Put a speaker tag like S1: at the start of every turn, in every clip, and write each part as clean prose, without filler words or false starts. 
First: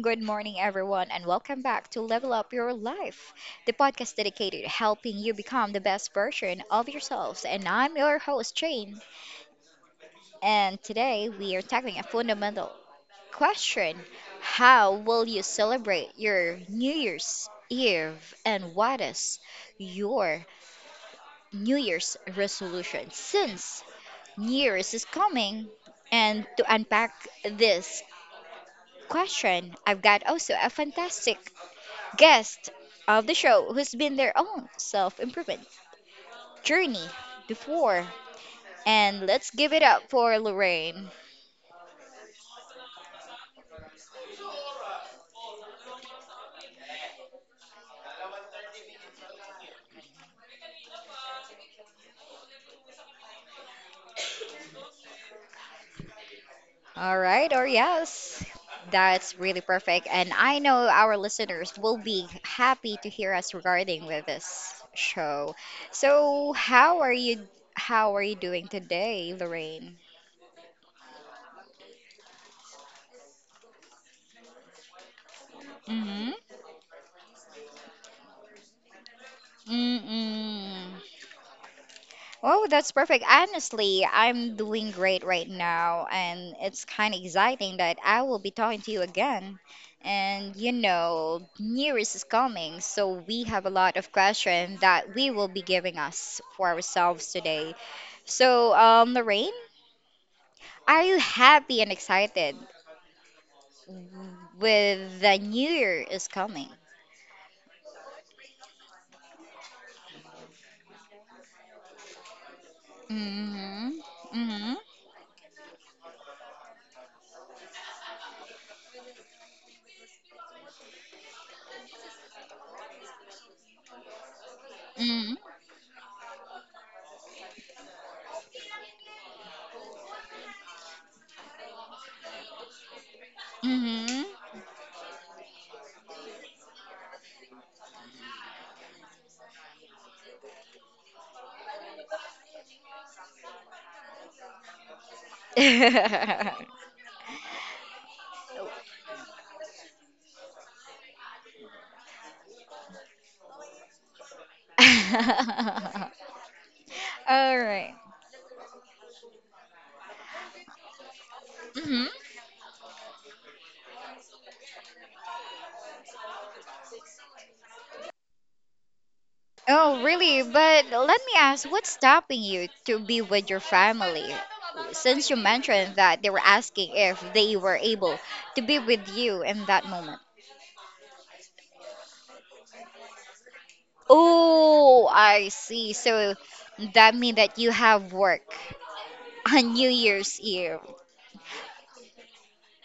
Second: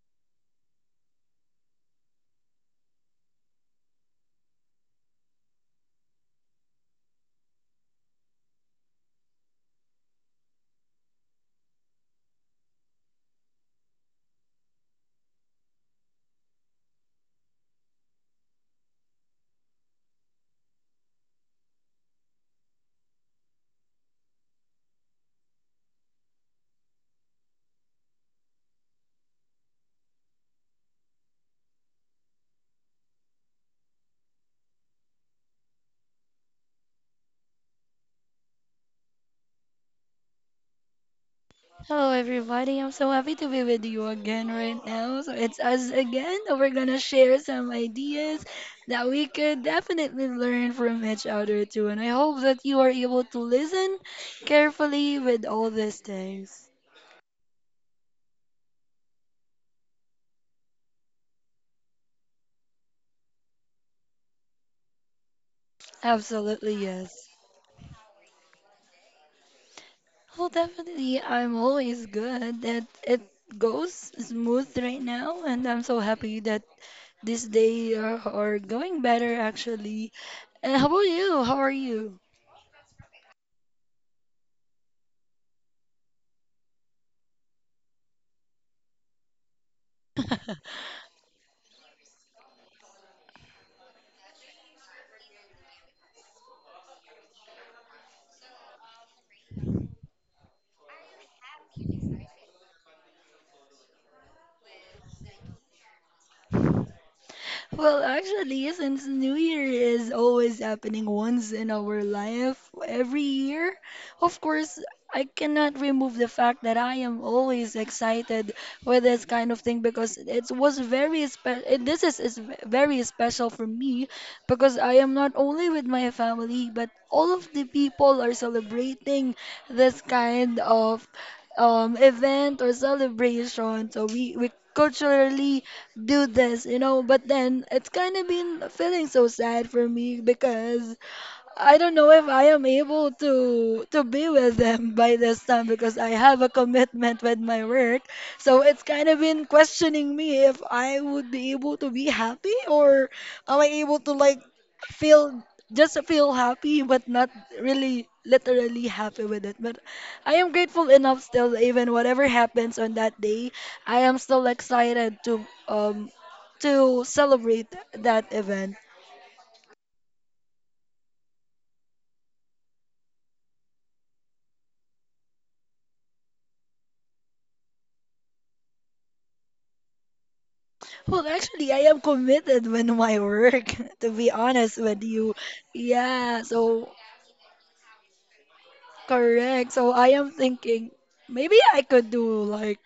S1: good morning, everyone, and welcome back to Level Up Your Life, the podcast dedicated to helping you become the best version of yourselves. And I'm your host, Jane, and today we are tackling a fundamental question. How will you celebrate your New Year's Eve, and what is your New Year's resolution since New Year's is coming? And to unpack this question, I've got also a fantastic guest of the show who's been their own self improvement journey before. And let's give it up for Lorraine.
S2: Hello, everybody. I'm so happy to be with you again right now. So it's us again that we're gonna share some ideas that we could definitely learn from each other too. And I hope that you are able to listen carefully with all these things.
S1: All right, or yes. That's really perfect. And I know our listeners will be happy to hear us regarding with this show. So,
S2: Absolutely, yes.
S1: how are you doing today, Lorraine?
S2: Well, definitely, I'm always good that it goes smooth right now, and I'm so
S1: Mhm.
S2: happy that this day are going better actually. And how
S1: Mm-mm.
S2: about you? How are you?
S1: Oh, that's perfect. Honestly, I'm doing great right now, and it's kind of exciting that I will be talking to you again. And you know, New Year's is coming, so we have a lot of questions that we will be giving us for ourselves today. So, Lorraine, are you happy and excited with the New Year is coming?
S2: Well, actually, since New Year is always happening once in our life every year,
S1: Mm-hmm.
S2: of
S1: Mm-hmm.
S2: course, I cannot remove the fact that I am always excited with this kind of thing because it was very special. This is very special for me because I am not
S1: Mm-hmm.
S2: only with my family, but all of the people are celebrating this kind of event or celebration. So we culturally do this. But then it's kind of been feeling so sad for me because I don't know if I am able to be with them by this time because I have a
S1: Mm-hmm.
S2: commitment with my work. So it's kind of been questioning me if I would be able to be happy or am I able to like feel just feel happy but not
S1: All right.
S2: really literally happy with it. But I am grateful enough still even
S1: Hmm.
S2: whatever happens on that day, I am still excited to to celebrate that event.
S1: Oh, really? But let me ask, what's stopping you to be with your family? Since you mentioned that they were asking if they were able to be with you in that moment.
S2: Well, actually, I am committed with my work, to be honest with
S1: Oh,
S2: you.
S1: I see. So
S2: Yeah, so
S1: that means that you have work
S2: correct.
S1: on New
S2: So I am
S1: Year's Eve.
S2: thinking maybe I could do like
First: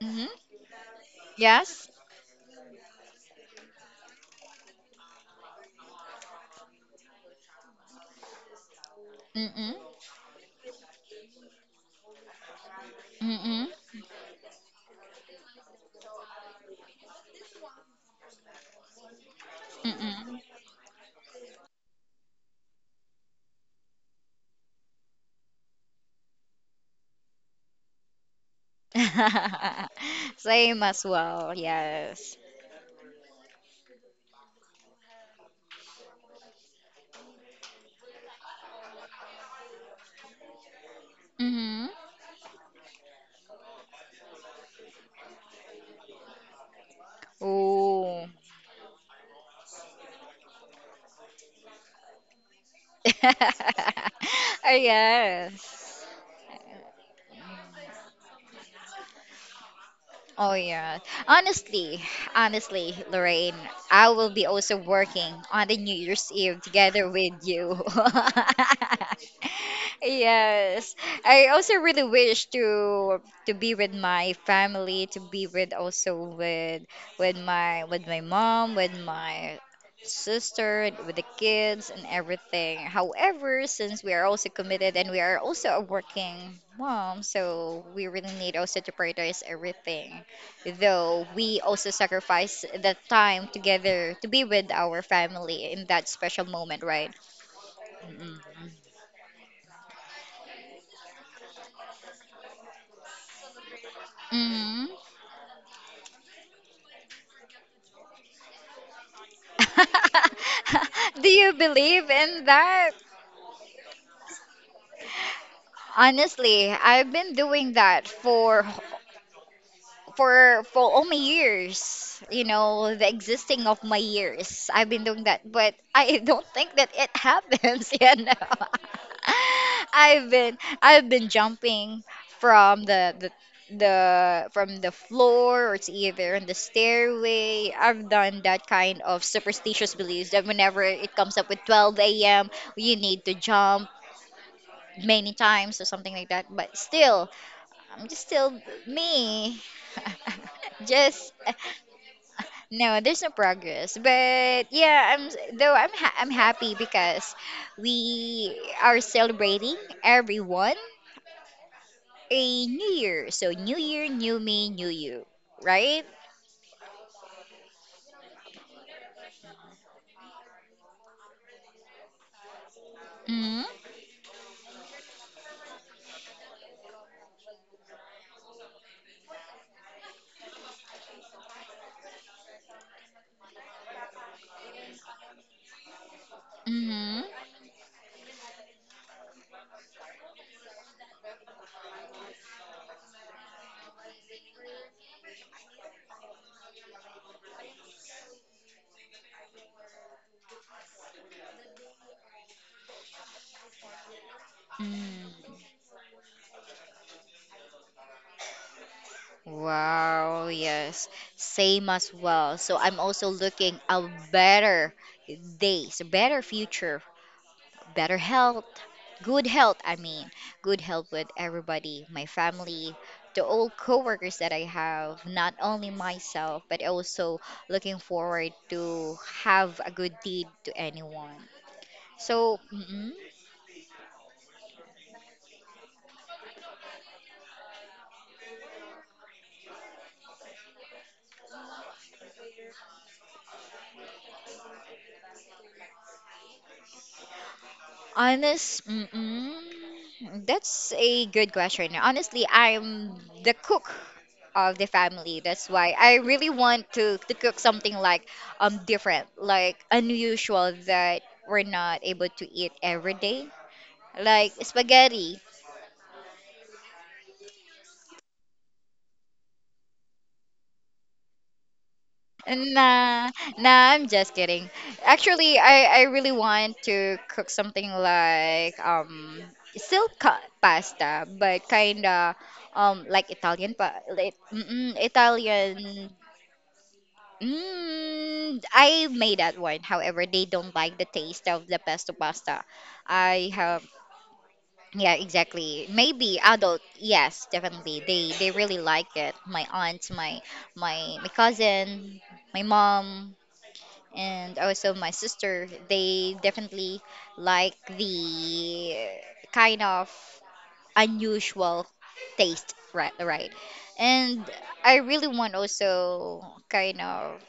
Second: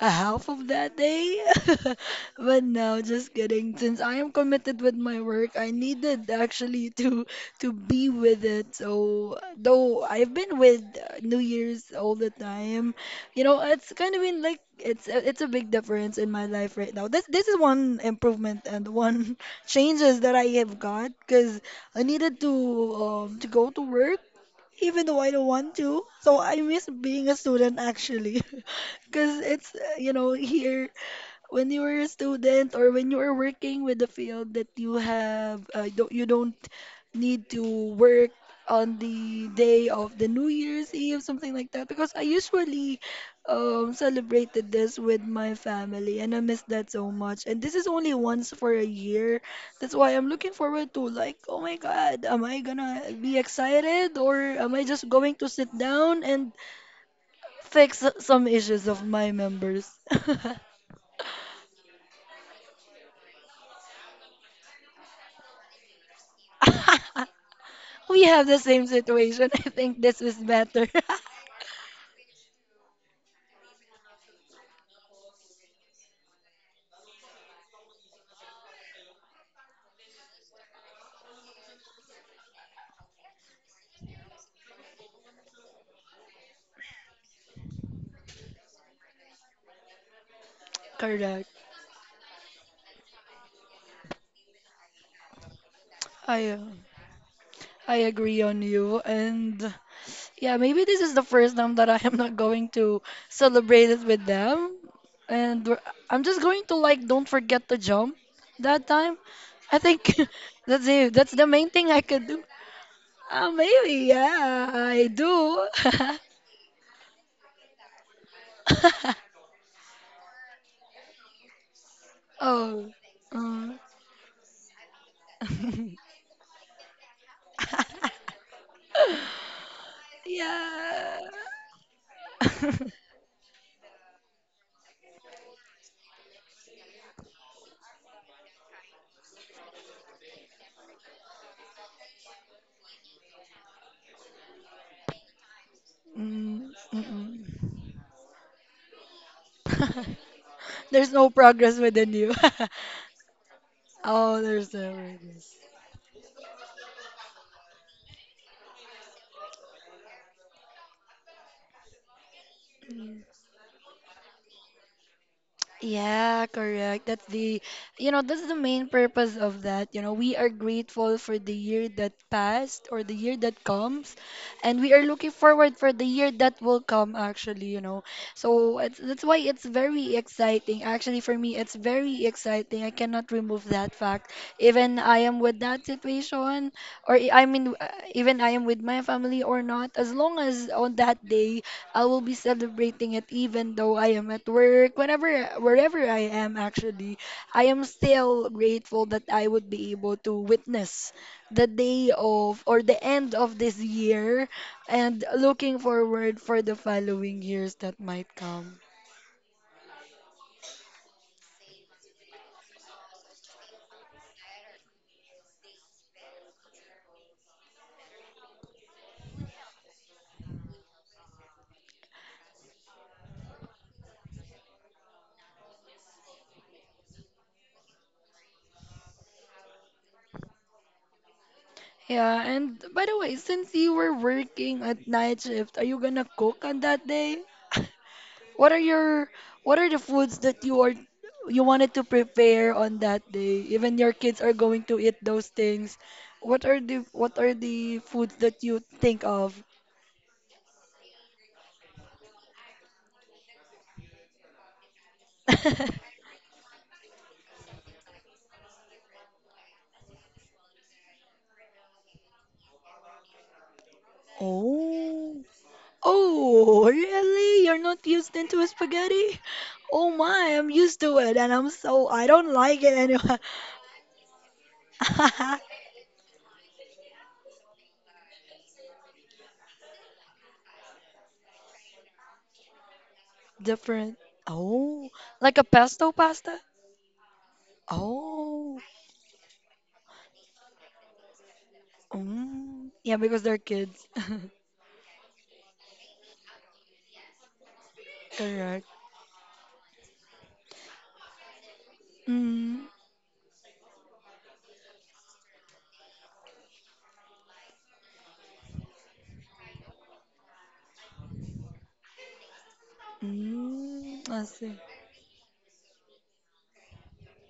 S2: a
S1: Mm-hmm.
S2: half of that day.
S1: Yes?
S2: But no, just kidding. Since I am committed with my work, I needed actually to be with it. So
S1: Mm-mm.
S2: though I've been with New Year's all the time, you know,
S1: Mm-mm.
S2: it's kind of been like it's a big difference in my life right now. This is one improvement and one changes that
S1: Mm-mm.
S2: I have got because I needed to go to work even though I don't want to. So I miss being a student actually, because it's you know
S1: Same
S2: here
S1: as well,
S2: when you were a
S1: yes.
S2: student or when you are working with the field that you have don't, you don't need to work on the day of the New Year's Eve, something like that.
S1: Mm-hmm.
S2: Because I usually celebrated this with my family, and I miss that so much. And this is only
S1: Oh.
S2: once for a year. That's why I'm looking forward to like, oh my God, am I gonna be excited or am I just going to sit
S1: yes.
S2: down and fix some issues of my members?
S1: Oh yeah. Honestly, honestly, Lorraine, I will be also working on the New Year's Eve together with you.
S2: We have the same situation. I think this is better.
S1: Yes. I also really wish to be with my family, to be with also with with my mom, with my sister, and with the kids and everything. However, since we are also committed and we are also a working mom, so we really need also to prioritize everything though
S2: Correct.
S1: we also sacrifice the time together to be with our family in that special
S2: I uh,
S1: moment, right?
S2: I
S1: Mm-mm.
S2: agree on you. And yeah, maybe this is the first time that I am not going to celebrate it with them.
S1: Mm.
S2: And we're- I'm just going to like don't forget to jump that time. I think that's it.
S1: Do
S2: That's the
S1: you
S2: main thing I
S1: believe
S2: could do.
S1: in that?
S2: Maybe, yeah, I do.
S1: Honestly, I've been doing that for for all my years, you
S2: Oh.
S1: know, the existing
S2: um.
S1: of my years. I've been doing that, but I don't think that it happens, you know. I've been I've
S2: Yeah.
S1: been jumping from the from the floor or to either on the stairway. I've done that kind of superstitious beliefs that whenever it comes up with 12 a.m., you need to jump many times or something like that.
S2: Mm,
S1: But still,
S2: mm-mm.
S1: I'm just still me.
S2: There's no
S1: just
S2: progress within you.
S1: no, there's no progress.
S2: Oh,
S1: But
S2: there's no
S1: yeah,
S2: progress.
S1: I'm though I'm happy because we are celebrating everyone a new year. So new year, new me, new you, right?
S2: Yeah, correct. You know, that's the main purpose of that. You know, we are grateful for the year that passed or the year
S1: Mhm.
S2: that comes, and we are looking forward for the year that will come, actually, you know. That's why it's very exciting. Actually, for me, it's very exciting. I cannot remove that fact. Even I am with that situation, or
S1: Mhm.
S2: I mean, even I am with my family or not, as long as on that day, I will be celebrating it even though I am at work, whenever, wherever I am actually. I am still grateful that I would be able to witness the day of or the end of this year and
S1: Mm.
S2: looking forward for the following years that might come.
S1: Wow, yes. Same as well. So I'm also looking a better days, a better future, better health, good health, I mean, good health with everybody, my family, the old coworkers that I have, not only myself, but also looking forward to have a good deed to anyone.
S2: Yeah,
S1: So,
S2: and by
S1: mhm.
S2: the way, since you were working at night shift, are you gonna cook on that day? What are your what are the foods that you are you wanted to prepare on that day? Even your kids are going to eat those things. What are the foods that you think of?
S1: Mm-mm. That's a good question. Honestly, I'm the cook of the family. That's why I really want to cook something like different, like unusual that we're not able to eat every day. Like
S2: Oh.
S1: spaghetti.
S2: Oh, really? You're not used into spaghetti? Oh my, I'm used to it and I'm so I don't like it
S1: Nah,
S2: anyway.
S1: nah, I'm just kidding. Actually, I really want to cook something like still pasta, but kinda like Italian pa
S2: Different.
S1: like,
S2: Oh, like a
S1: Italian.
S2: pesto pasta?
S1: Mm,
S2: Oh.
S1: I made that one. However, they don't like the taste of the pesto pasta.
S2: Mm. Yeah, because
S1: I
S2: they're
S1: have,
S2: kids.
S1: yeah, exactly. Maybe adult, yes, definitely. They really
S2: Correct.
S1: like it. My aunt, my cousin, my
S2: Mm,
S1: mom and also my sister they definitely like the kind of unusual taste, right, right, and
S2: I see.
S1: I really want also kind of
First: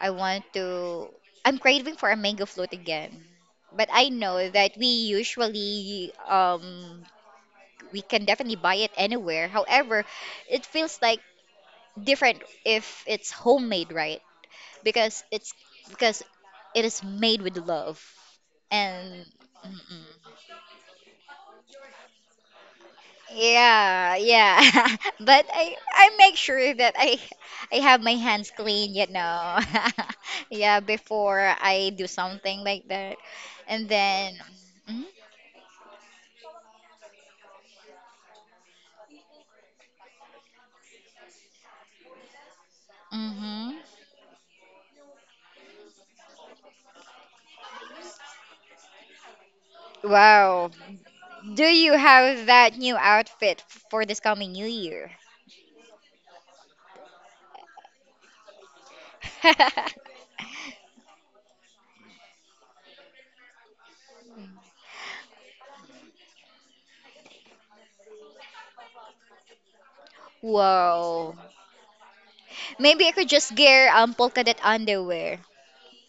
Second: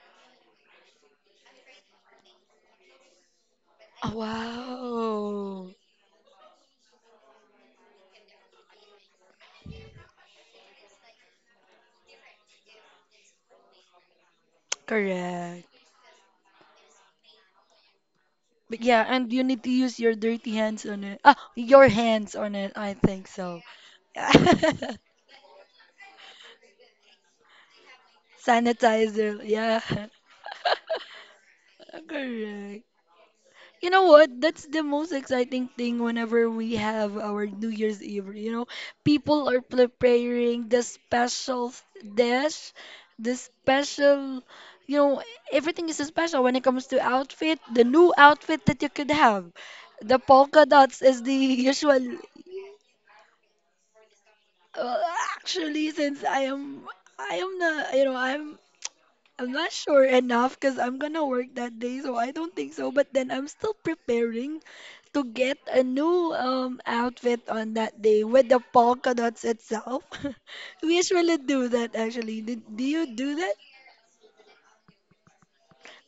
S1: I want to I'm craving for a mango float again, but I
S2: Oh,
S1: know that we
S2: wow.
S1: usually we can definitely buy it anywhere. However, it feels like different if it's homemade, right? Because it's
S2: Correct.
S1: because it is made with love.
S2: But yeah,
S1: And
S2: and you need to use
S1: mm-mm.
S2: your dirty hands on it. Ah, your hands on it. I think so.
S1: Yeah, yeah. But I make sure that I have my hands clean, you
S2: Sanitizer.
S1: know.
S2: Yeah.
S1: Yeah, before I do something
S2: Correct.
S1: like that. And
S2: You know
S1: then
S2: what? That's the most exciting thing whenever we have our New Year's Eve. You know, people are preparing the special dish, the
S1: mm-hmm.
S2: special, you know, everything is special when it comes to outfit, the new outfit that you could have. The polka
S1: Wow,
S2: dots is the
S1: do you
S2: usual.
S1: have that new outfit for this coming new
S2: Uh,
S1: year?
S2: actually, I am the, you know, I'm not sure enough because I'm gonna work that day, so I don't think so. But then I'm still preparing to get a new outfit on that day with the polka dots itself. We
S1: Whoa.
S2: usually do that actually. Do you
S1: Maybe I could
S2: do that?
S1: just gear polka dot underwear.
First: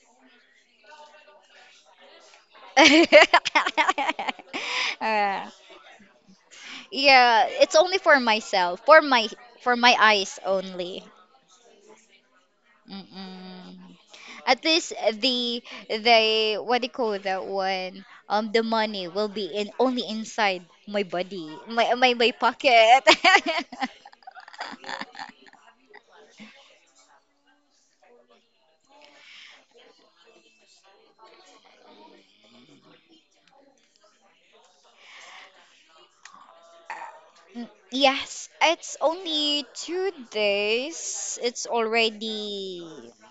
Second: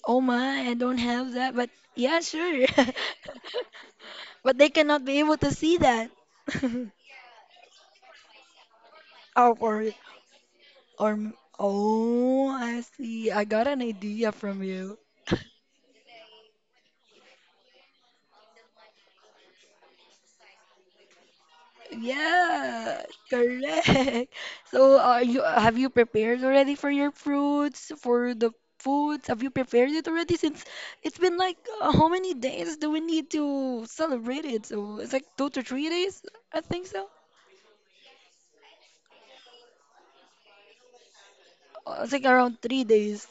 S2: Oh my, I don't have that, but yeah, sure. But they cannot be able
S1: Uh,
S2: to see that.
S1: yeah, it's only for myself,
S2: Oh,
S1: for
S2: or
S1: my eyes only.
S2: oh, I see. I got an
S1: Mm-mm.
S2: idea from
S1: At least
S2: you.
S1: the the what do you call that one? The money will be in only inside my body, my
S2: Yeah,
S1: pocket.
S2: correct. So, are you have you prepared already for your fruits, for the foods? Have you prepared it already? Since it's been like how many days do we need to celebrate it? So it's like 2 to 3 days, I think so.
S1: Mm, yes, it's only 2 days. It's
S2: It's like around three
S1: already.
S2: days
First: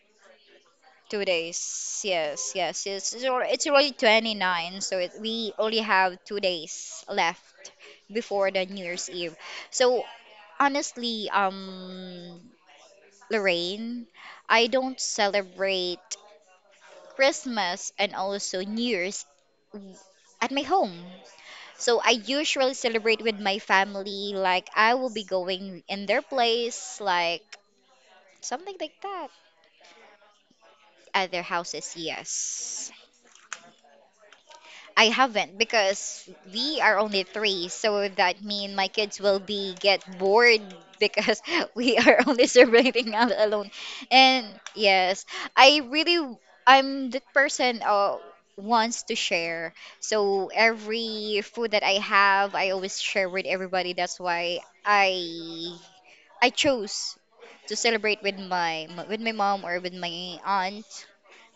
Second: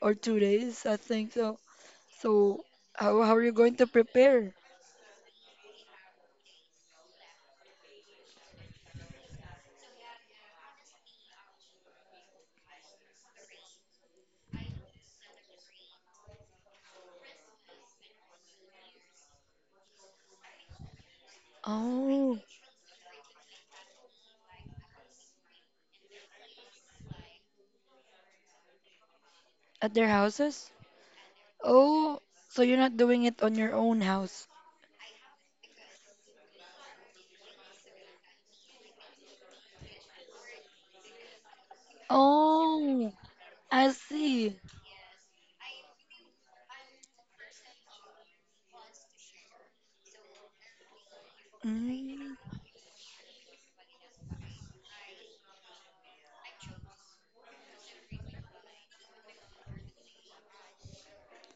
S2: or 2 days, I
S1: Two
S2: think so.
S1: days. Yes,
S2: So,
S1: yes. It's,
S2: how
S1: it's
S2: how are
S1: alre-
S2: you
S1: it's
S2: going to
S1: already
S2: prepare?
S1: 29, so it, we only have 2 days left before the New Year's Eve. So honestly, Lorraine, I don't celebrate Christmas and also New Year's at my home. So I
S2: Oh,
S1: usually celebrate with my family. Like I will be going in their place, like something like that.
S2: at their houses?
S1: At their houses,
S2: Oh, so you're
S1: yes.
S2: not doing it on your own house?
S1: I haven't because we are only three, so that mean my kids will be get bored because we are only
S2: Oh,
S1: celebrating out alone.
S2: I
S1: And
S2: see.
S1: yes, I really I'm the person wants to share. So every food that I
S2: Mm.
S1: have, I always share with everybody. That's why I I chose to celebrate with my mom or with my aunt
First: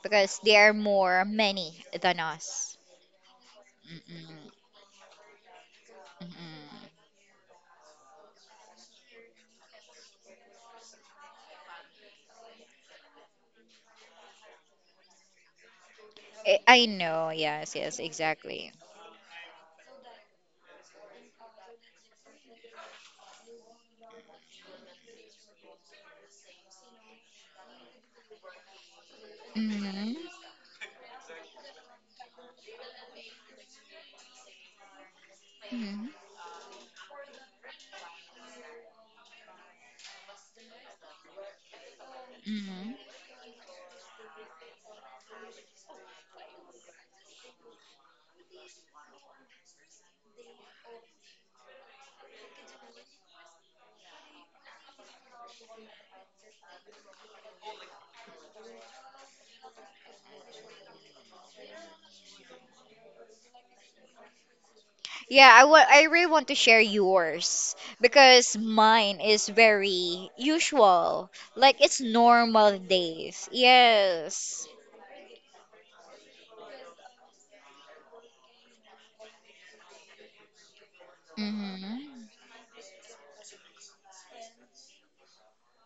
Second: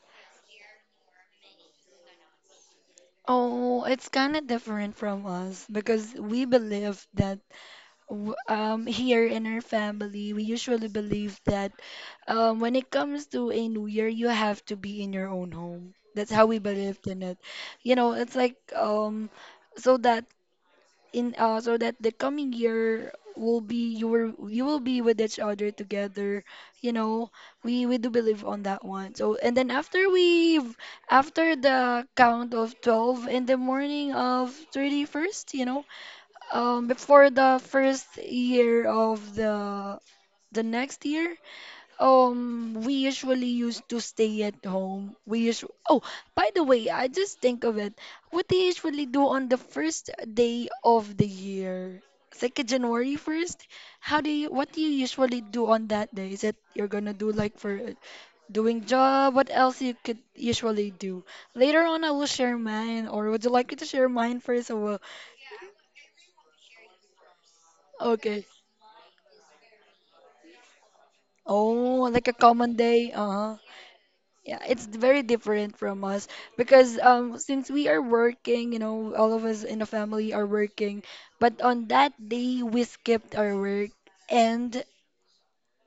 S1: because they are more many than us.
S2: Oh, it's kind of
S1: Mm-mm.
S2: different from us because we
S1: Mm-mm.
S2: believe that here in our family, we usually believe that when it comes to a new year, you have to be in your own home. That's how we
S1: I
S2: believed in
S1: know.
S2: it.
S1: Yes,
S2: You
S1: yes,
S2: know, it's like
S1: exactly.
S2: so that so that the coming year will be you will be with each other together, you know, we do believe on that one. So and then
S1: Mm-hmm.
S2: after the count of 12 in the morning of 31st, you know,
S1: Mm-hmm.
S2: before the first year of the next year,
S1: Mm-hmm.
S2: we usually used to stay at home. We usually, oh, by the way, I just think of it. What they usually do on the first day of the year, it's like a January 1st. What do you usually do on that day? Is it you're gonna do like for doing job? What else you could usually do? Later on, I will share mine, or would you like me to share mine first?
S1: Yeah, I really want to share yours
S2: Okay.
S1: because mine is very usual. Like it's
S2: Oh, like a common
S1: normal
S2: day.
S1: days.
S2: Uh-huh. Yeah,
S1: Yes.
S2: it's very different from us because since we are working, you know, all of us in the family are working, but on
S1: Mm-hmm.
S2: that day we skipped our work and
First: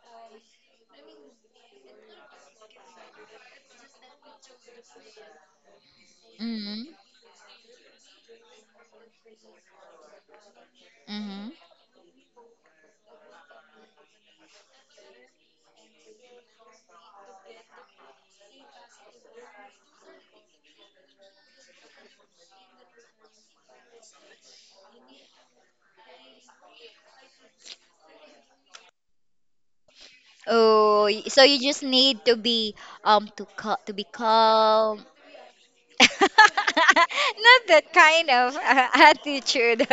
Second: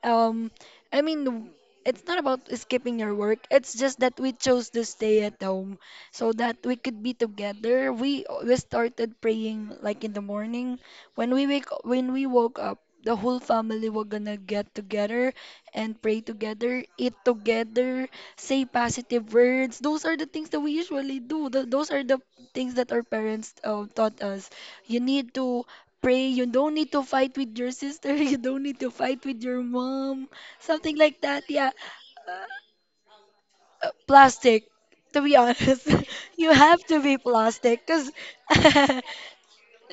S2: um, I mean, it's not about skipping your work. It's just that we chose to stay at home so that we
S1: Mm-hmm.
S2: could be together. We started praying like in the morning.
S1: Mm-hmm.
S2: When we woke up, the whole family were gonna get together and pray together, eat together, say positive words. Those are the things that we usually do. Those are the things that our parents taught us. You need to pray. You don't need to fight with your sister. You don't need to fight with your mom. Something
S1: Oh,
S2: like
S1: so
S2: that.
S1: you
S2: Yeah.
S1: just need to
S2: Uh,
S1: be to be
S2: Plastic.
S1: calm.
S2: To be honest, you have to be
S1: Not
S2: plastic.
S1: that kind of
S2: Uh,
S1: attitude.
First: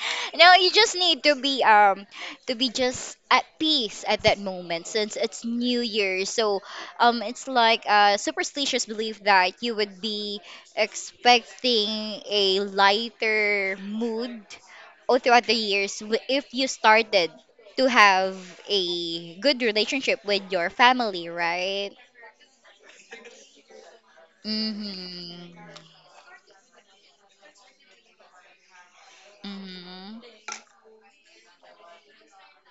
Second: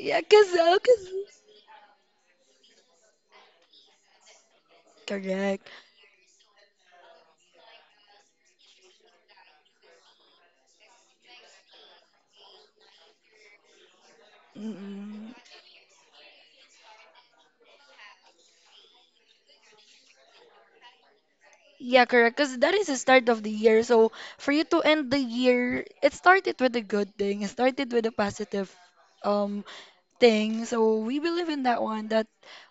S1: No, you just
S2: Cause,
S1: need to be just at peace at that moment since it's
S2: correct.
S1: New Year. So it's like a superstitious belief that you would be expecting a lighter mood all
S2: Mm-mm.
S1: throughout the years if you started to have a good relationship with your family, right?
S2: Yeah, correct. Cause that is the start of the year. So for you to end the
S1: Mhm.
S2: year, it started with a good thing. It started with a positive, um,
S1: Mhm.
S2: thing. So we believe in that one that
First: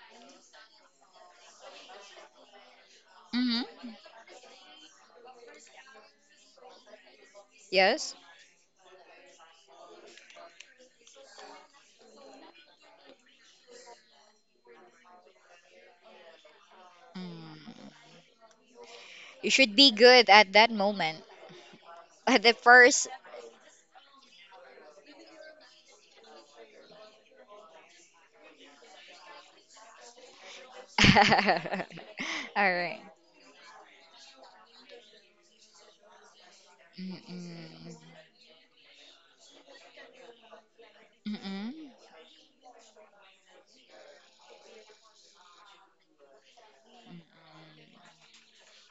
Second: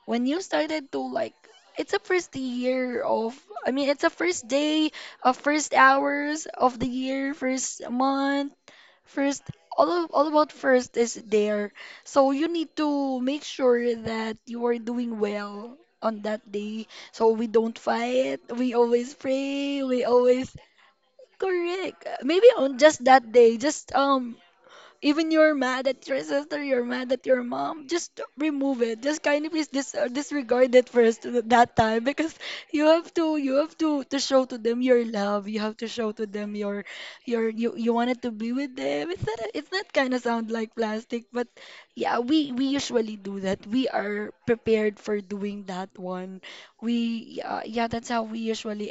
S2: when you started to like it's a first year of
S1: Mhm.
S2: it's a first day of first hours of the year, first
S1: Yes.
S2: month, first all of, all about first is there. So you need to make sure that you are doing well on that day. So we don't
S1: Mm.
S2: fight, we always
S1: You should
S2: pray,
S1: be
S2: we
S1: good at
S2: always
S1: that moment.
S2: correct.
S1: At
S2: Maybe
S1: the
S2: on just
S1: first.
S2: that day, just even you're mad at your sister, you're mad at your mom. Just remove it. Just kindly please disregard it first that
S1: All
S2: time because
S1: right.
S2: you have to show to them your love. You have to show to them your you
S1: Mm-mm.
S2: wanted to be with them. It's not kind of sound like plastic, but
S1: Mm-mm.
S2: yeah, we usually do that. We are prepared for doing that one. We, yeah, yeah, that's how we usually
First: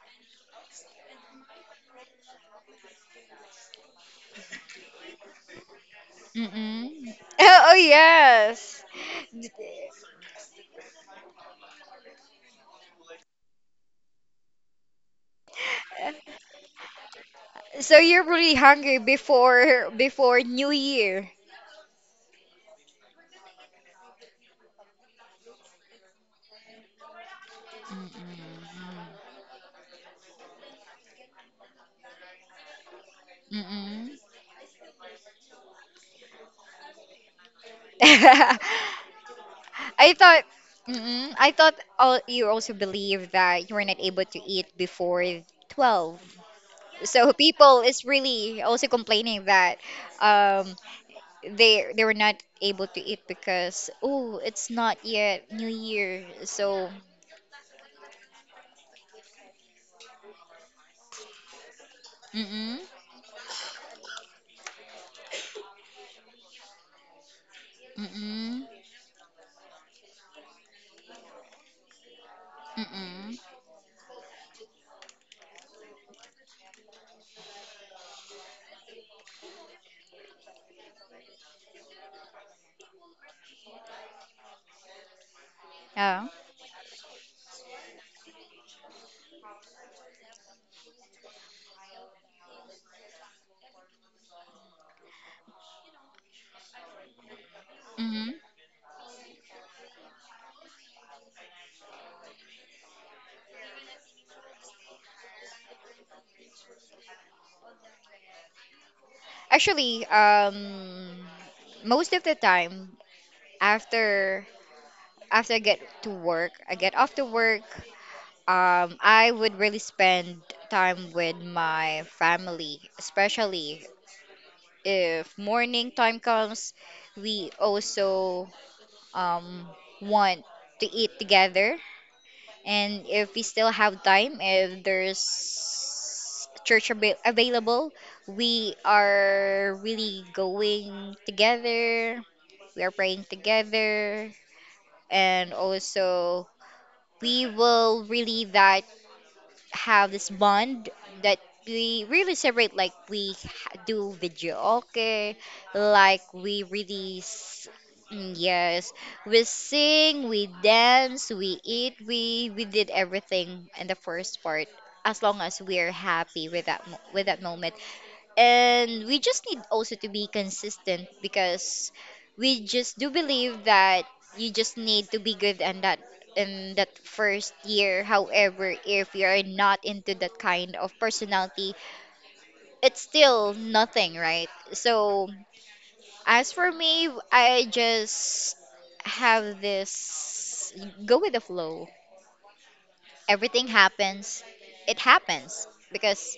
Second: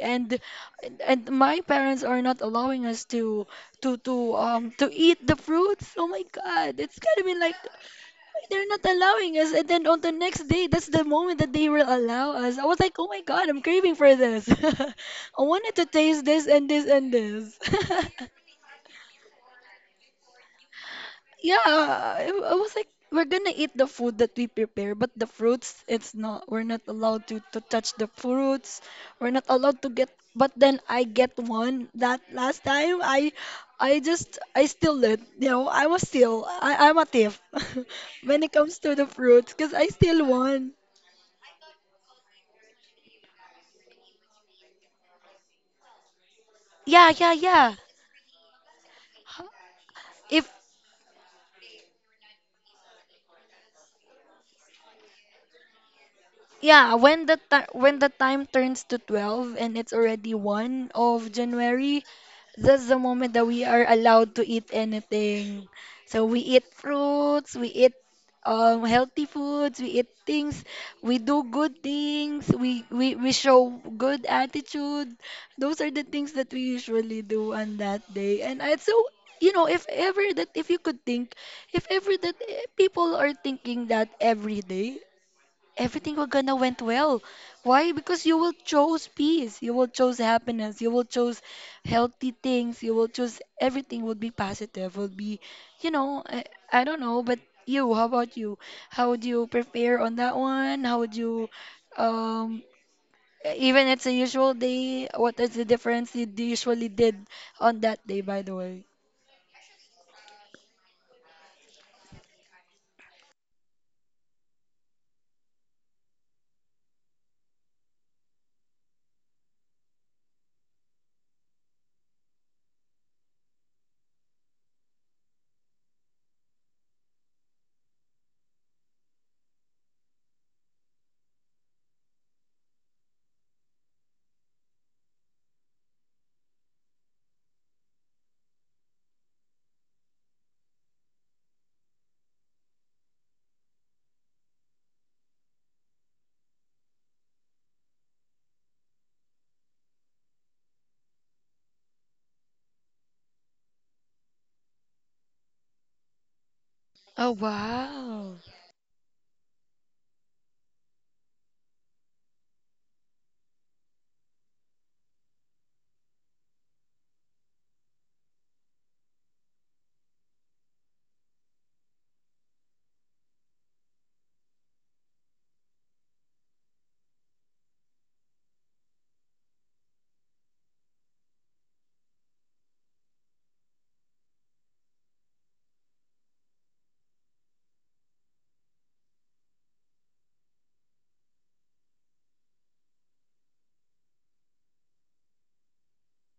S2: and and my parents are not allowing us to eat the fruits. Oh my God, it's
S1: Mm-mm.
S2: gotta be like
S1: Oh,
S2: they're
S1: yes.
S2: not allowing us. And then on the next day, that's the moment that they will allow us. I was like, oh my God, I'm craving for this. I wanted to taste this and this and this.
S1: So you're really hungry before before New Year.
S2: Yeah, I was like, we're gonna eat the food that we prepare, but the fruits, it's not, we're not allowed to touch the fruits.
S1: Mm-mm.
S2: We're not allowed to get, but then I get one that last time.
S1: Mm-mm.
S2: I still it. I was still, I'm a thief when it comes to the fruits, because I
S1: I
S2: still
S1: thought
S2: won.
S1: I thought all, you also believe that you were not able to eat before 12.
S2: Yeah,
S1: So
S2: yeah, yeah.
S1: people is really also complaining that
S2: If
S1: um they were not able to eat because oh it's not yet new year so
S2: yeah, when the time turns to 12 and it's already January 1,
S1: mm-mm
S2: that's the moment that we are allowed to eat anything. So we eat fruits, we eat
S1: mm-mm
S2: healthy foods, we eat things, we do good things, we
S1: mm-mm
S2: show good attitude. Those are the things that we usually do on that day. And I so if ever that if you could think, if ever that people are thinking that every day, everything
S1: yeah
S2: were gonna went well. Why? Because you will choose peace, you will choose happiness, you will choose healthy things, you will choose everything would be positive, will be, you know, I, I don't know, but you, how
S1: mm-hmm.
S2: about you? How would you prepare on that one? How would you, um, even it's a usual day, what is the difference you usually did on that day, by the way?
S1: Actually most of the time after after I get to work I get off to work, I would really spend time with my family, especially if morning time comes, we also um, want to eat together. And if we still have time, if there's church avail available, we are really going together. We are praying together. And also, we will really that have this bond that we really celebrate like we do video, okay, like we really
S2: Oh,
S1: mm,
S2: wow.
S1: yes, we sing, we dance, we eat, we did everything in the first part as long as we're happy with that with that moment, and we just need also to be consistent because we just do believe that you just need to be good, and that in that first year, however, if you're not into that kind of personality, it's still nothing, right? So as for me, I just have this go with the flow. Everything happens, it happens, because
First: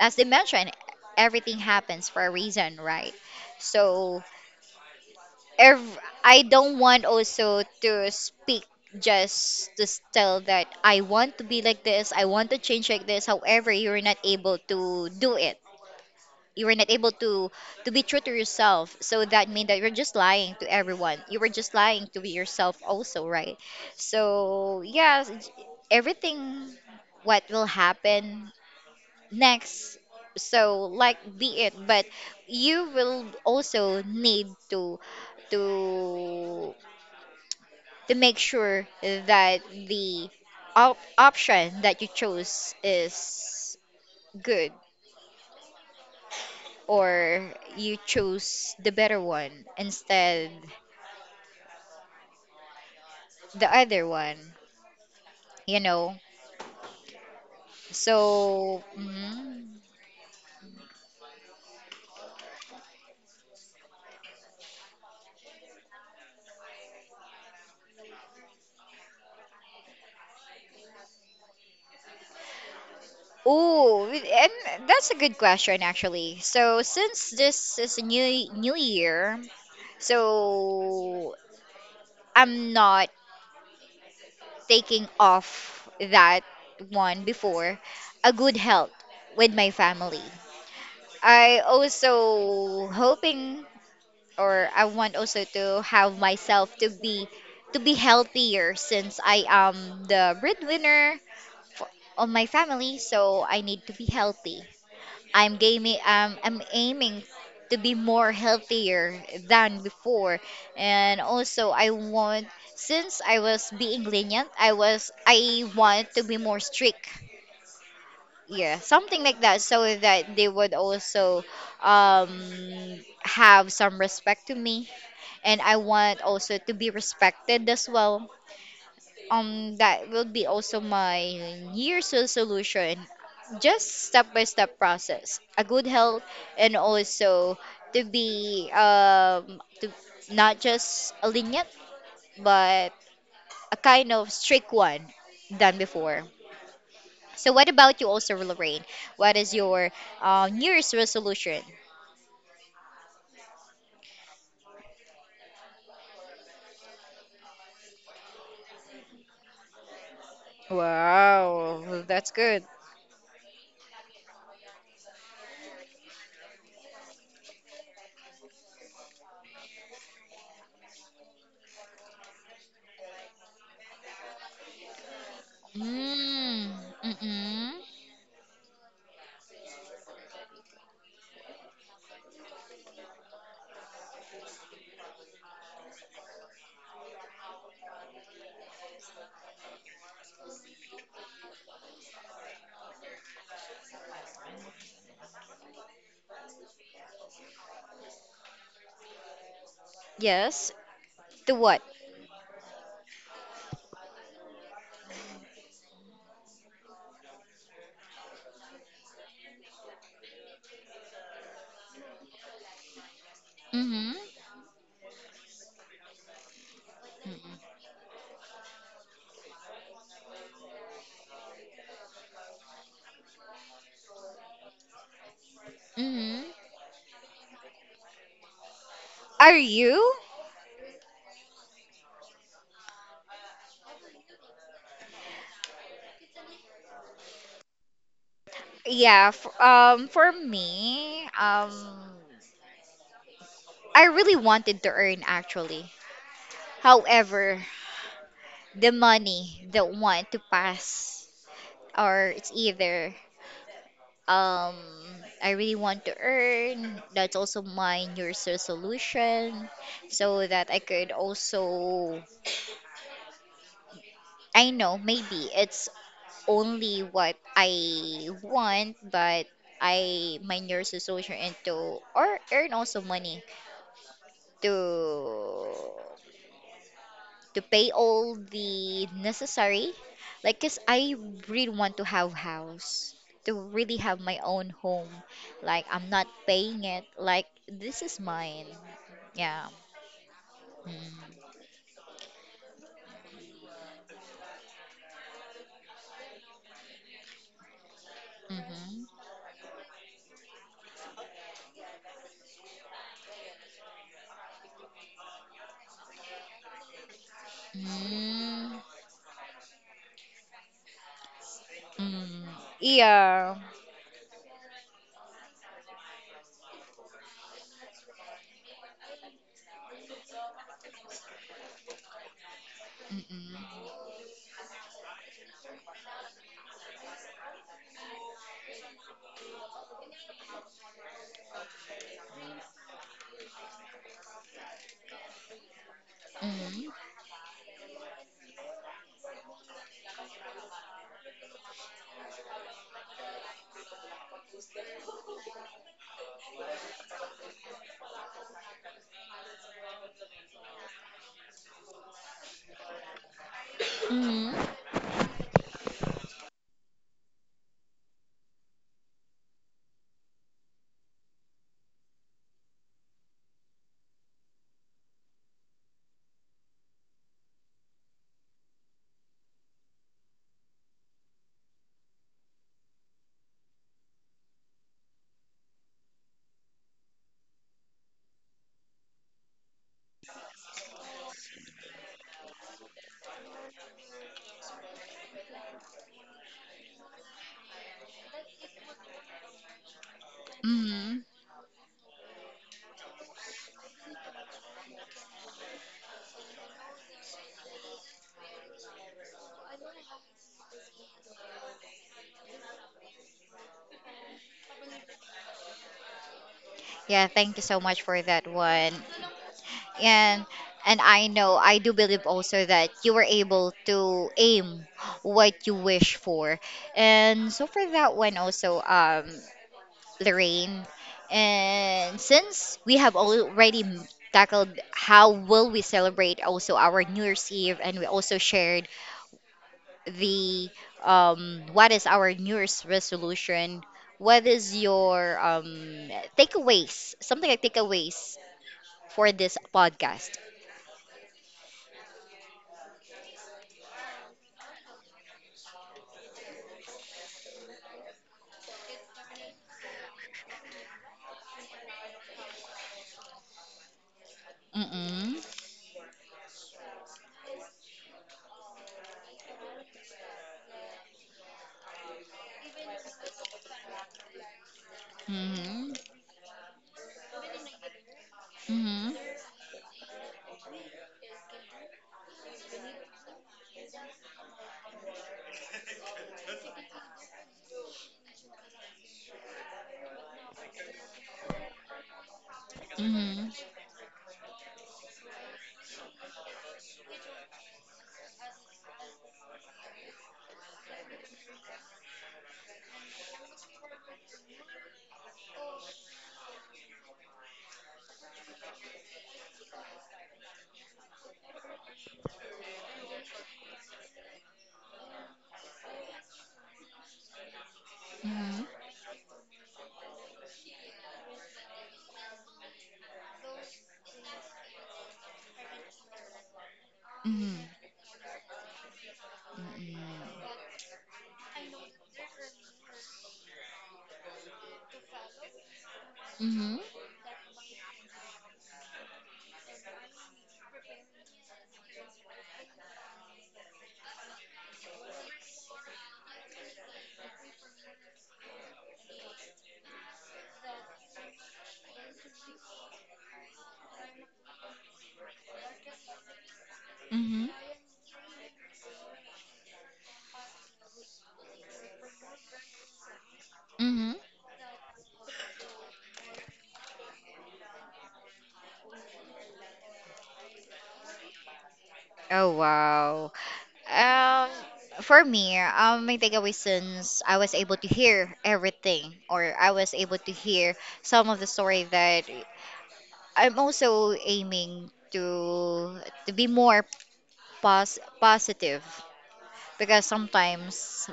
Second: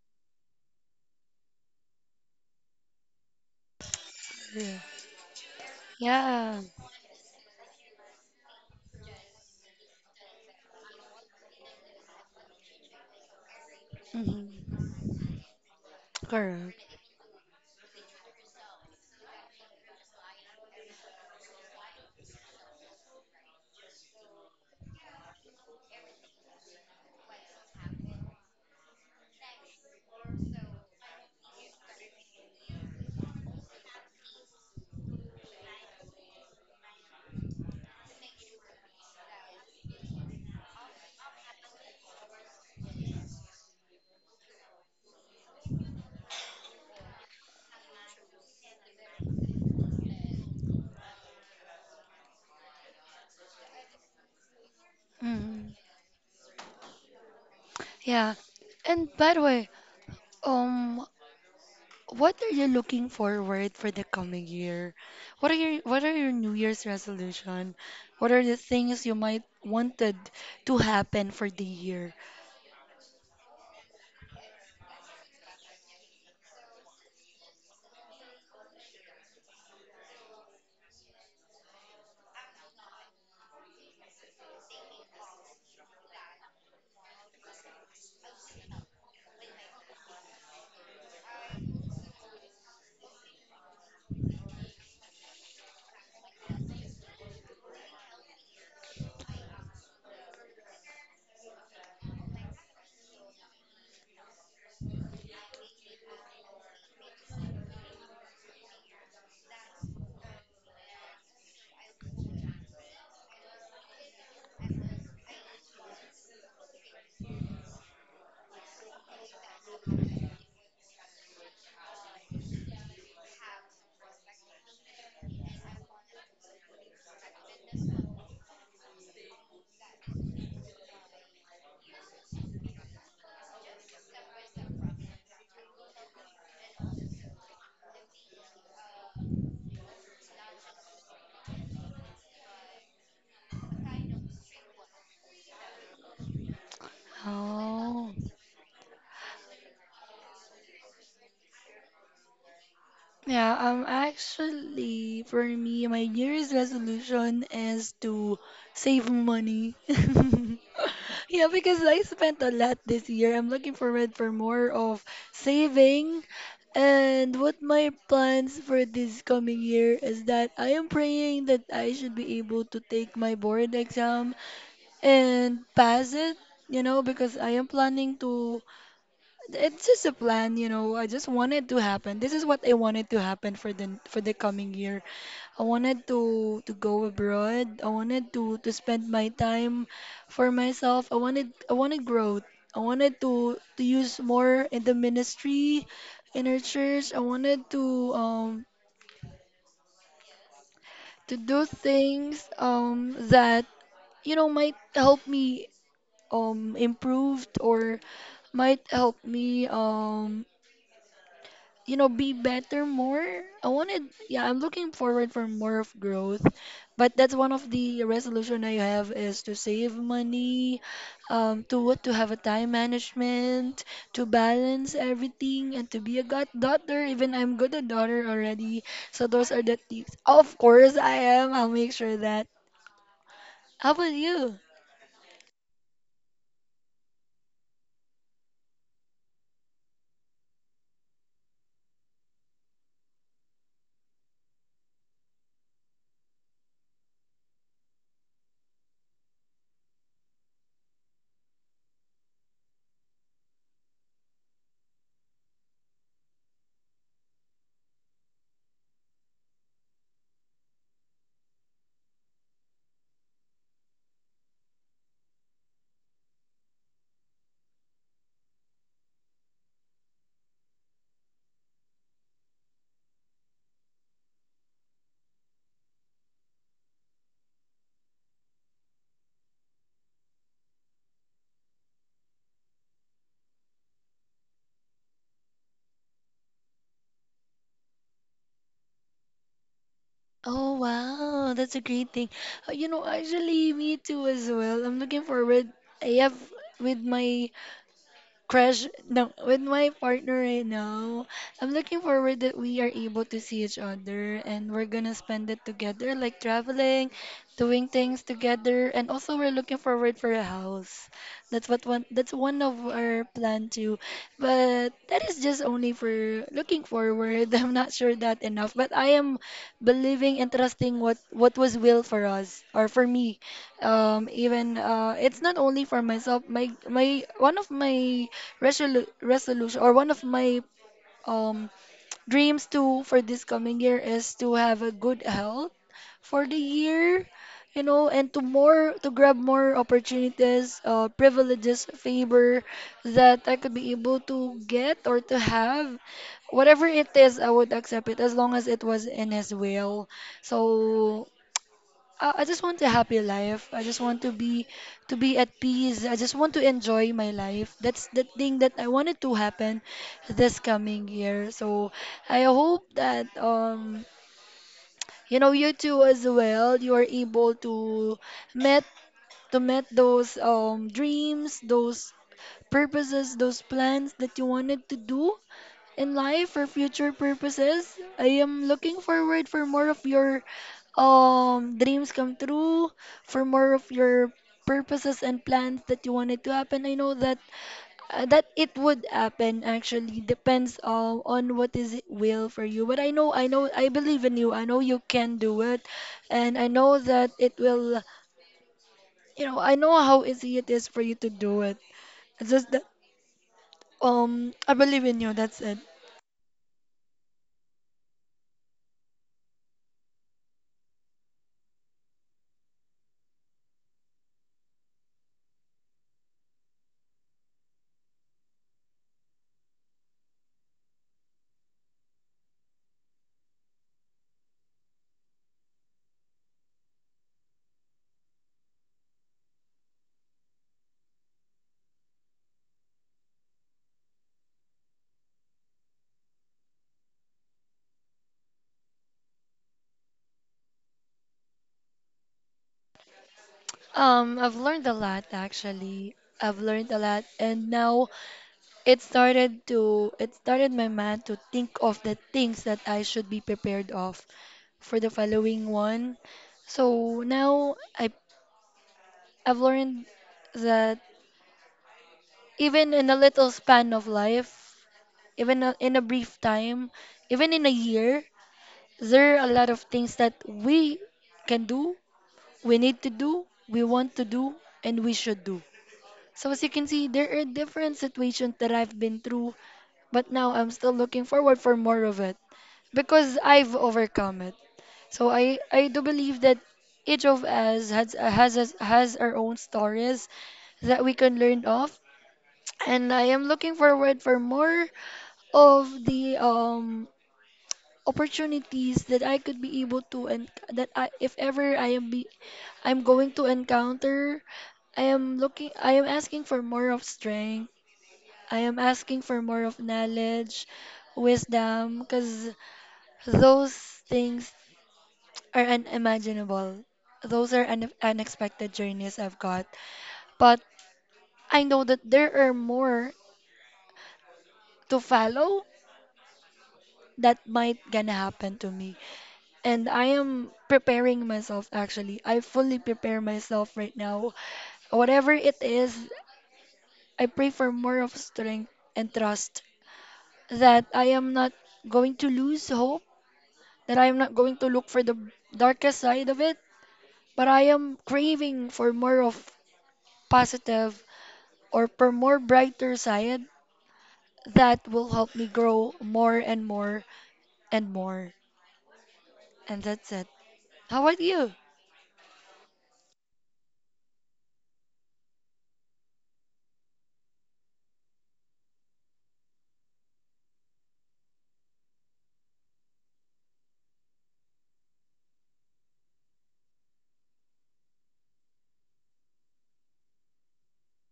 S1: as they mentioned, everything happens for a reason, right? So
S2: Yeah.
S1: ev- I
S2: Yeah.
S1: don't want also to speak just to tell that I want to be like this, I want to change like this. However, you're not
S2: Hmm.
S1: able to do it. You were not
S2: Correct.
S1: able to be true to yourself. So that means that you're just lying to everyone. You were just lying to yourself also, right? So yes, everything what will happen next, so like be it, but you will also need to to make sure that the option that you chose is good, or you chose the better one instead the other one,
S2: Mhm.
S1: you know.
S2: Yeah.
S1: So
S2: And by the way,
S1: mm,
S2: um, what are you looking forward for the coming year? What are your New Year's resolution? What are the things you might wanted to happen for the year?
S1: oh, and that's a good question actually. So since this is a new year, so I'm not taking off that one before, a good health with my family. I also hoping or I want also to have myself to be healthier since I am the breadwinner for, of my family, so I need to be healthy. I'm gaming. I'm aiming to be more healthier than before, and also I want since I was being lenient, I want to be more strict. Yeah, something like that, so that they would also um have some respect to me, and I want also to be respected as well. That will be also my year's resolution, just step by step process, a good health and also to be to not just a lenient but a kind of strict one than before. So what about you
S2: Oh.
S1: also, Lorraine? What is your New year's resolution?
S2: Yeah, actually, for me, my New Year's resolution is to save money. Yeah, because
S1: Wow,
S2: I
S1: that's
S2: spent a
S1: good.
S2: lot this year. I'm looking forward for more of saving. And what my plans for this coming year is that I am praying that I should be able to take my board exam and pass it,
S1: Mm,
S2: you know, because I am
S1: mm-mm.
S2: planning to it's just a plan, you know. I just wanted to happen. This is what I wanted to happen for the coming year. I wanted to go abroad. I wanted to spend my time for myself. I wanted growth. I wanted to use more in the ministry, in our church. I wanted um
S1: Yes.
S2: to
S1: To
S2: do
S1: what?
S2: things that you know might help me improved or might help me you know be better more I wanted
S1: Mm-hmm.
S2: yeah I'm looking forward for more of growth but that's one of the resolution I have is to save money to what to have a time management to balance everything and to be a
S1: Mm-hmm.
S2: god daughter even I'm good a daughter already so
S1: Are
S2: those are the
S1: you?
S2: tips of course I'll make sure that how about you.
S1: Yeah. F For me, I really wanted to earn actually. However, the money don't want to pass, or it's either um, I really want to earn. That's also my New Year's resolution, so that I could also. I know maybe it's only what I want, but I my New Year's resolution into or earn also money to to pay all the necessary like cuz I really want to have house, to really have my own home, like I'm not paying it, like this is mine. Yeah.
S2: Oh wow,
S1: Mm.
S2: that's a great thing. You know, actually, me too as well. I'm looking forward. I have with my crush,
S1: Mm-hmm.
S2: no, with my partner right now, I'm looking forward that we are able to see each other and we're gonna spend it together, like traveling, doing things
S1: Mm.
S2: together, and also we're looking forward for a house. That's
S1: Mm.
S2: one of our
S1: Yeah.
S2: plan too. But that is just only for looking forward. I'm not sure that enough, but I am believing and trusting what was will for us or for me,
S1: Mm-mm.
S2: even it's not only for myself, my one of my resolution or one of my um dreams too for this coming year is to have a good health for the
S1: Mm-hmm.
S2: year, you know, and to more to grab more opportunities, privileges, favor that I could be able to get or to have. Whatever it is, I would accept it as long as it was in his will. So I just want a happy life. I just want
S1: Mm-hmm.
S2: to be at peace. I just want to enjoy my life. That's the thing that I wanted to happen this coming year. So I hope that you know you too as well you are able to met those dreams, those purposes, those plans that you wanted to do in life for future purposes. I am looking forward for more of your dreams come true, for more of your purposes and plans that you wanted to happen. I know that that it would happen actually depends
S1: Mm-hmm.
S2: on what is will for you. But I know I believe in you. I know you can do it, and I know that it will, you know, I know how easy it is for you to do it. It's just that I believe in you. That's it.
S1: Yeah, thank you so much for that one. and and I know I do believe also that you were able to aim what you wish for. And so for that one also, Lorraine, and since we have already tackled how will we celebrate also our New Year's Eve, and we also shared the what is our New Year's resolution? What is your takeaways? Something like takeaways for this podcast.
S2: I've learned a lot actually. I've learned a lot, and now it started my mind to think of the things that I should be prepared of for the
S1: Mm-mm.
S2: following one. So now I've learned that even in a little span of life, even
S1: Mhm.
S2: in a brief time, even in a year,
S1: Mhm.
S2: there are a lot of things that we can do, we need to do, we want to do, and we should do. So as you can see, there are different situations that I've been through, but now I'm still looking forward for more of it because
S1: Mhm.
S2: I've overcome it. So I do believe that each of us has our own stories that we can learn of, and I am looking forward for more of the opportunities that I could be able to, and that I if ever I am be I'm going to encounter. I am asking for more of strength, I
S1: Mhm.
S2: am asking for more of knowledge, wisdom, because those things are unimaginable. Those
S1: Mhm.
S2: are unexpected journeys I've got. But I know that there are more to follow
S1: Mhm.
S2: that might gonna happen to me. And I am preparing myself actually. I fully prepare myself right now. Whatever it is, I pray for more of strength and trust that I am not going to lose hope, that I am not going to look for the darkest side of it,
S1: Mhm.
S2: but I am craving for more of positive or for more brighter side
S1: Mhm.
S2: that will help me grow more and more and more. And that's it. How about you?
S1: Oh wow. Um, for me, my takeaway, since I was able to hear everything, or I was able to hear some of the story, that I'm also aiming to be more positive, because sometimes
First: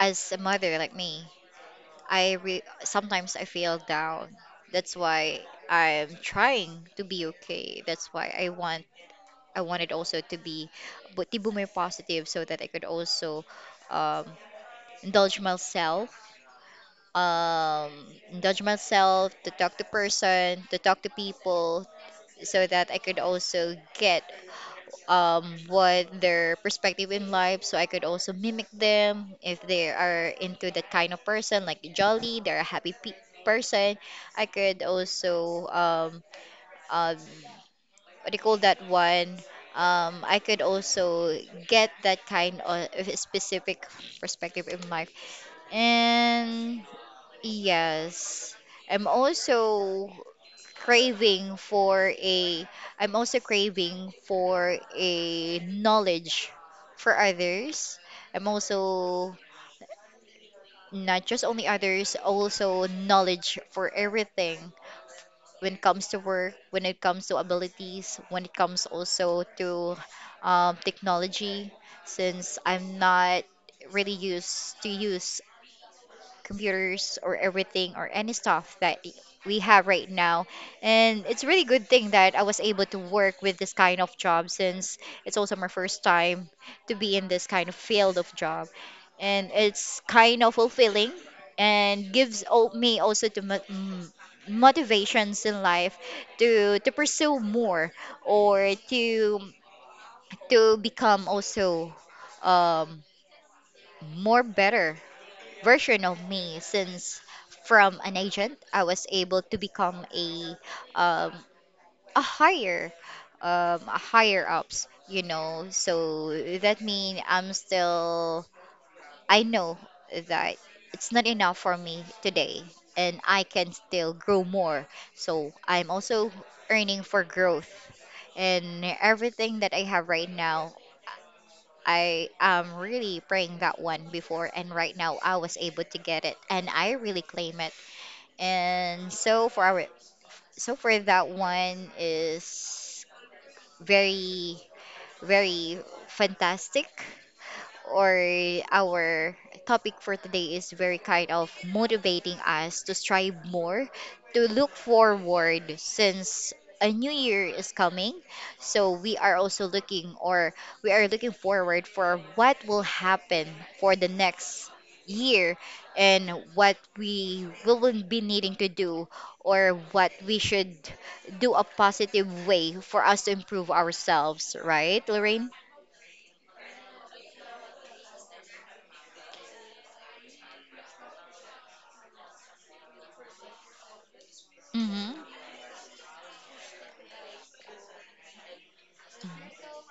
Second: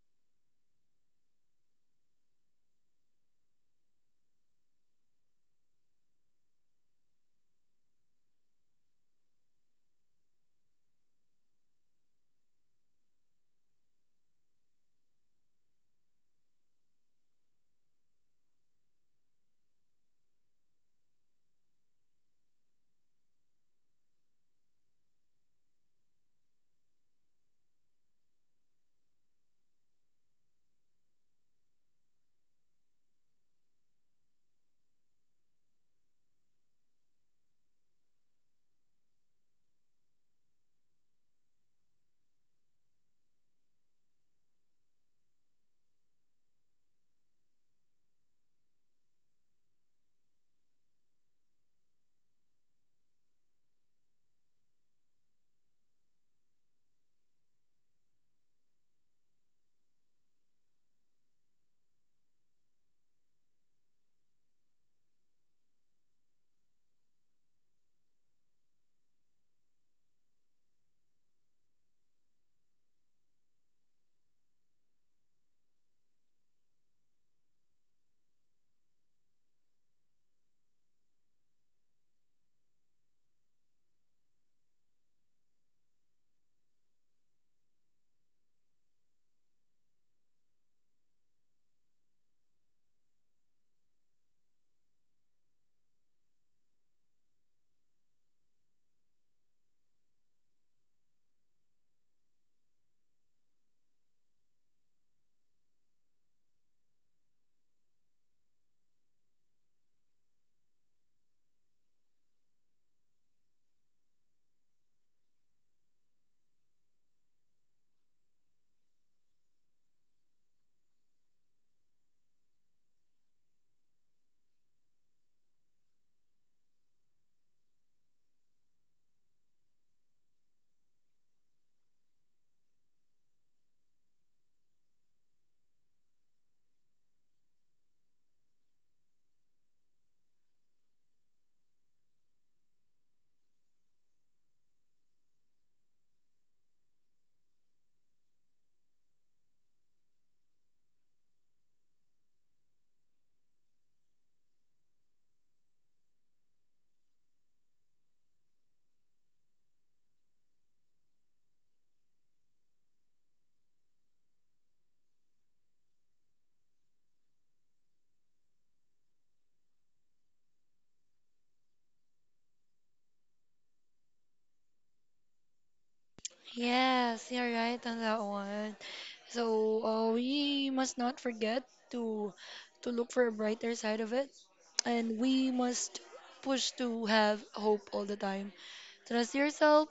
S1: as a mother like me, I sometimes I feel down. That's why I'm trying to be okay. That's why I want I wanted also to be but to be more positive, so that I could also um, indulge myself. Um, indulge myself to talk to person, to talk to people, so that I could also get what their perspective in life, so I could also mimic them if they are into that kind of person, like jolly, they're a happy person. I could also um, what do you call that one, I could also get that kind of specific perspective in life. And yes, I'm also craving for a I'm also craving for a knowledge for others. I'm also not just only others, also knowledge for everything, when it comes to work, when it comes to abilities, when it comes also to technology, since I'm not really used to use computers or everything or any stuff that we have right now. And it's really good thing that I was able to work with this kind of job, since it's also my first time to be in this kind of field of job. And it's kind of fulfilling and gives me also to motivations in life to pursue more, or to become also um, more better version of me, since from an agent I was able to become um, a higher a higher ups, you know. So that means I'm still I know that it's not enough for me today, and I can still grow more, so I'm also earning for growth. And everything that I have right now, I am really praying that one before, and right now I was able to get it, and I really claim it. And so for our, so for that one is very, very fantastic. Or our topic for today is very kind of motivating us to strive more, to look forward, since a new year is coming. So we are also looking or we are looking forward for what will happen for the next year, and what we will be needing to do, or what we should do a positive way for us to improve ourselves, right, Lorraine?
S2: Yes, you're right on that one. So we must not forget to look for a brighter side of it,
S1: Mm-hmm.
S2: and we must push to have hope all the time. Trust
S1: Mm-hmm.
S2: yourself,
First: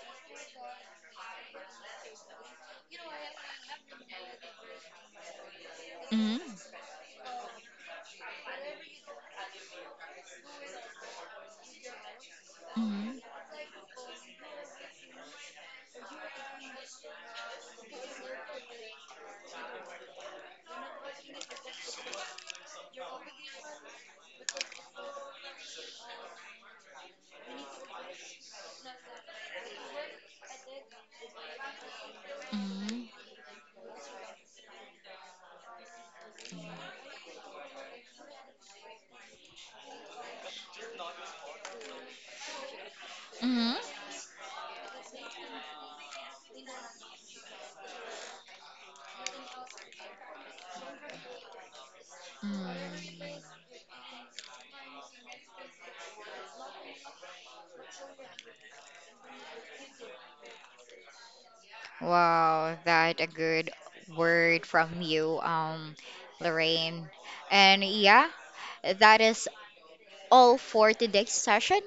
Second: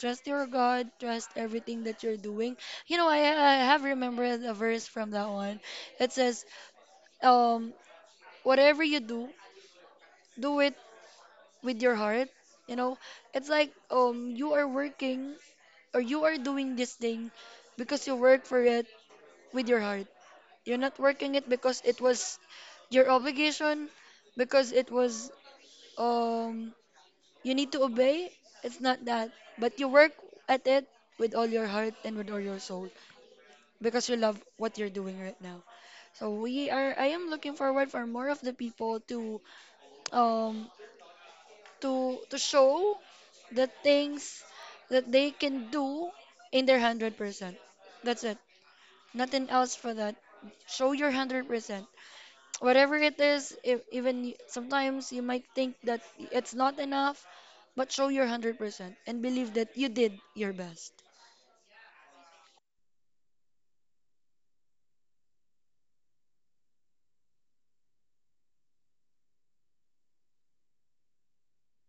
S2: trust your God, trust everything that you're doing. You know, I have remembered a verse from that one. It says,
S1: Mm-hmm.
S2: um, whatever you do, do it with your heart. You know,
S1: Mhm.
S2: it's like you are working or you are doing this thing because you work for it with your heart. You're not working it because it was your obligation, because it was um you need to obey. It's not that, but you work at it with all your heart and with all your soul,
S1: Mhm.
S2: because you love what you're doing right now. So we are I am looking forward for more of the people to um to show the
S1: Mhm.
S2: things that they can do in their 100%. That's it. Nothing else for that. Show your 100%. Whatever it
S1: Mm.
S2: is, if, even sometimes you might think that it's not enough, but show your 100% and believe that you did your best.
S1: Wow, that a good word from you, Lorraine. And yeah, that is all for today's session.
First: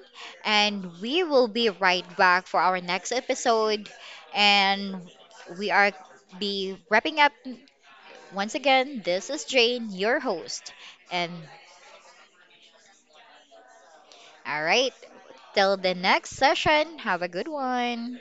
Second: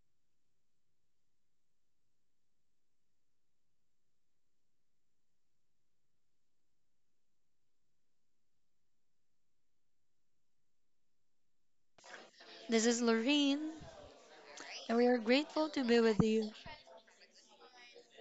S1: And we will be right back for our next episode. And we are be wrapping up once again. This is Jane, your host. And
S2: This is Lorraine,
S1: all right,
S2: and we are grateful
S1: till
S2: to
S1: the
S2: be with
S1: next
S2: you.
S1: session, have a good one.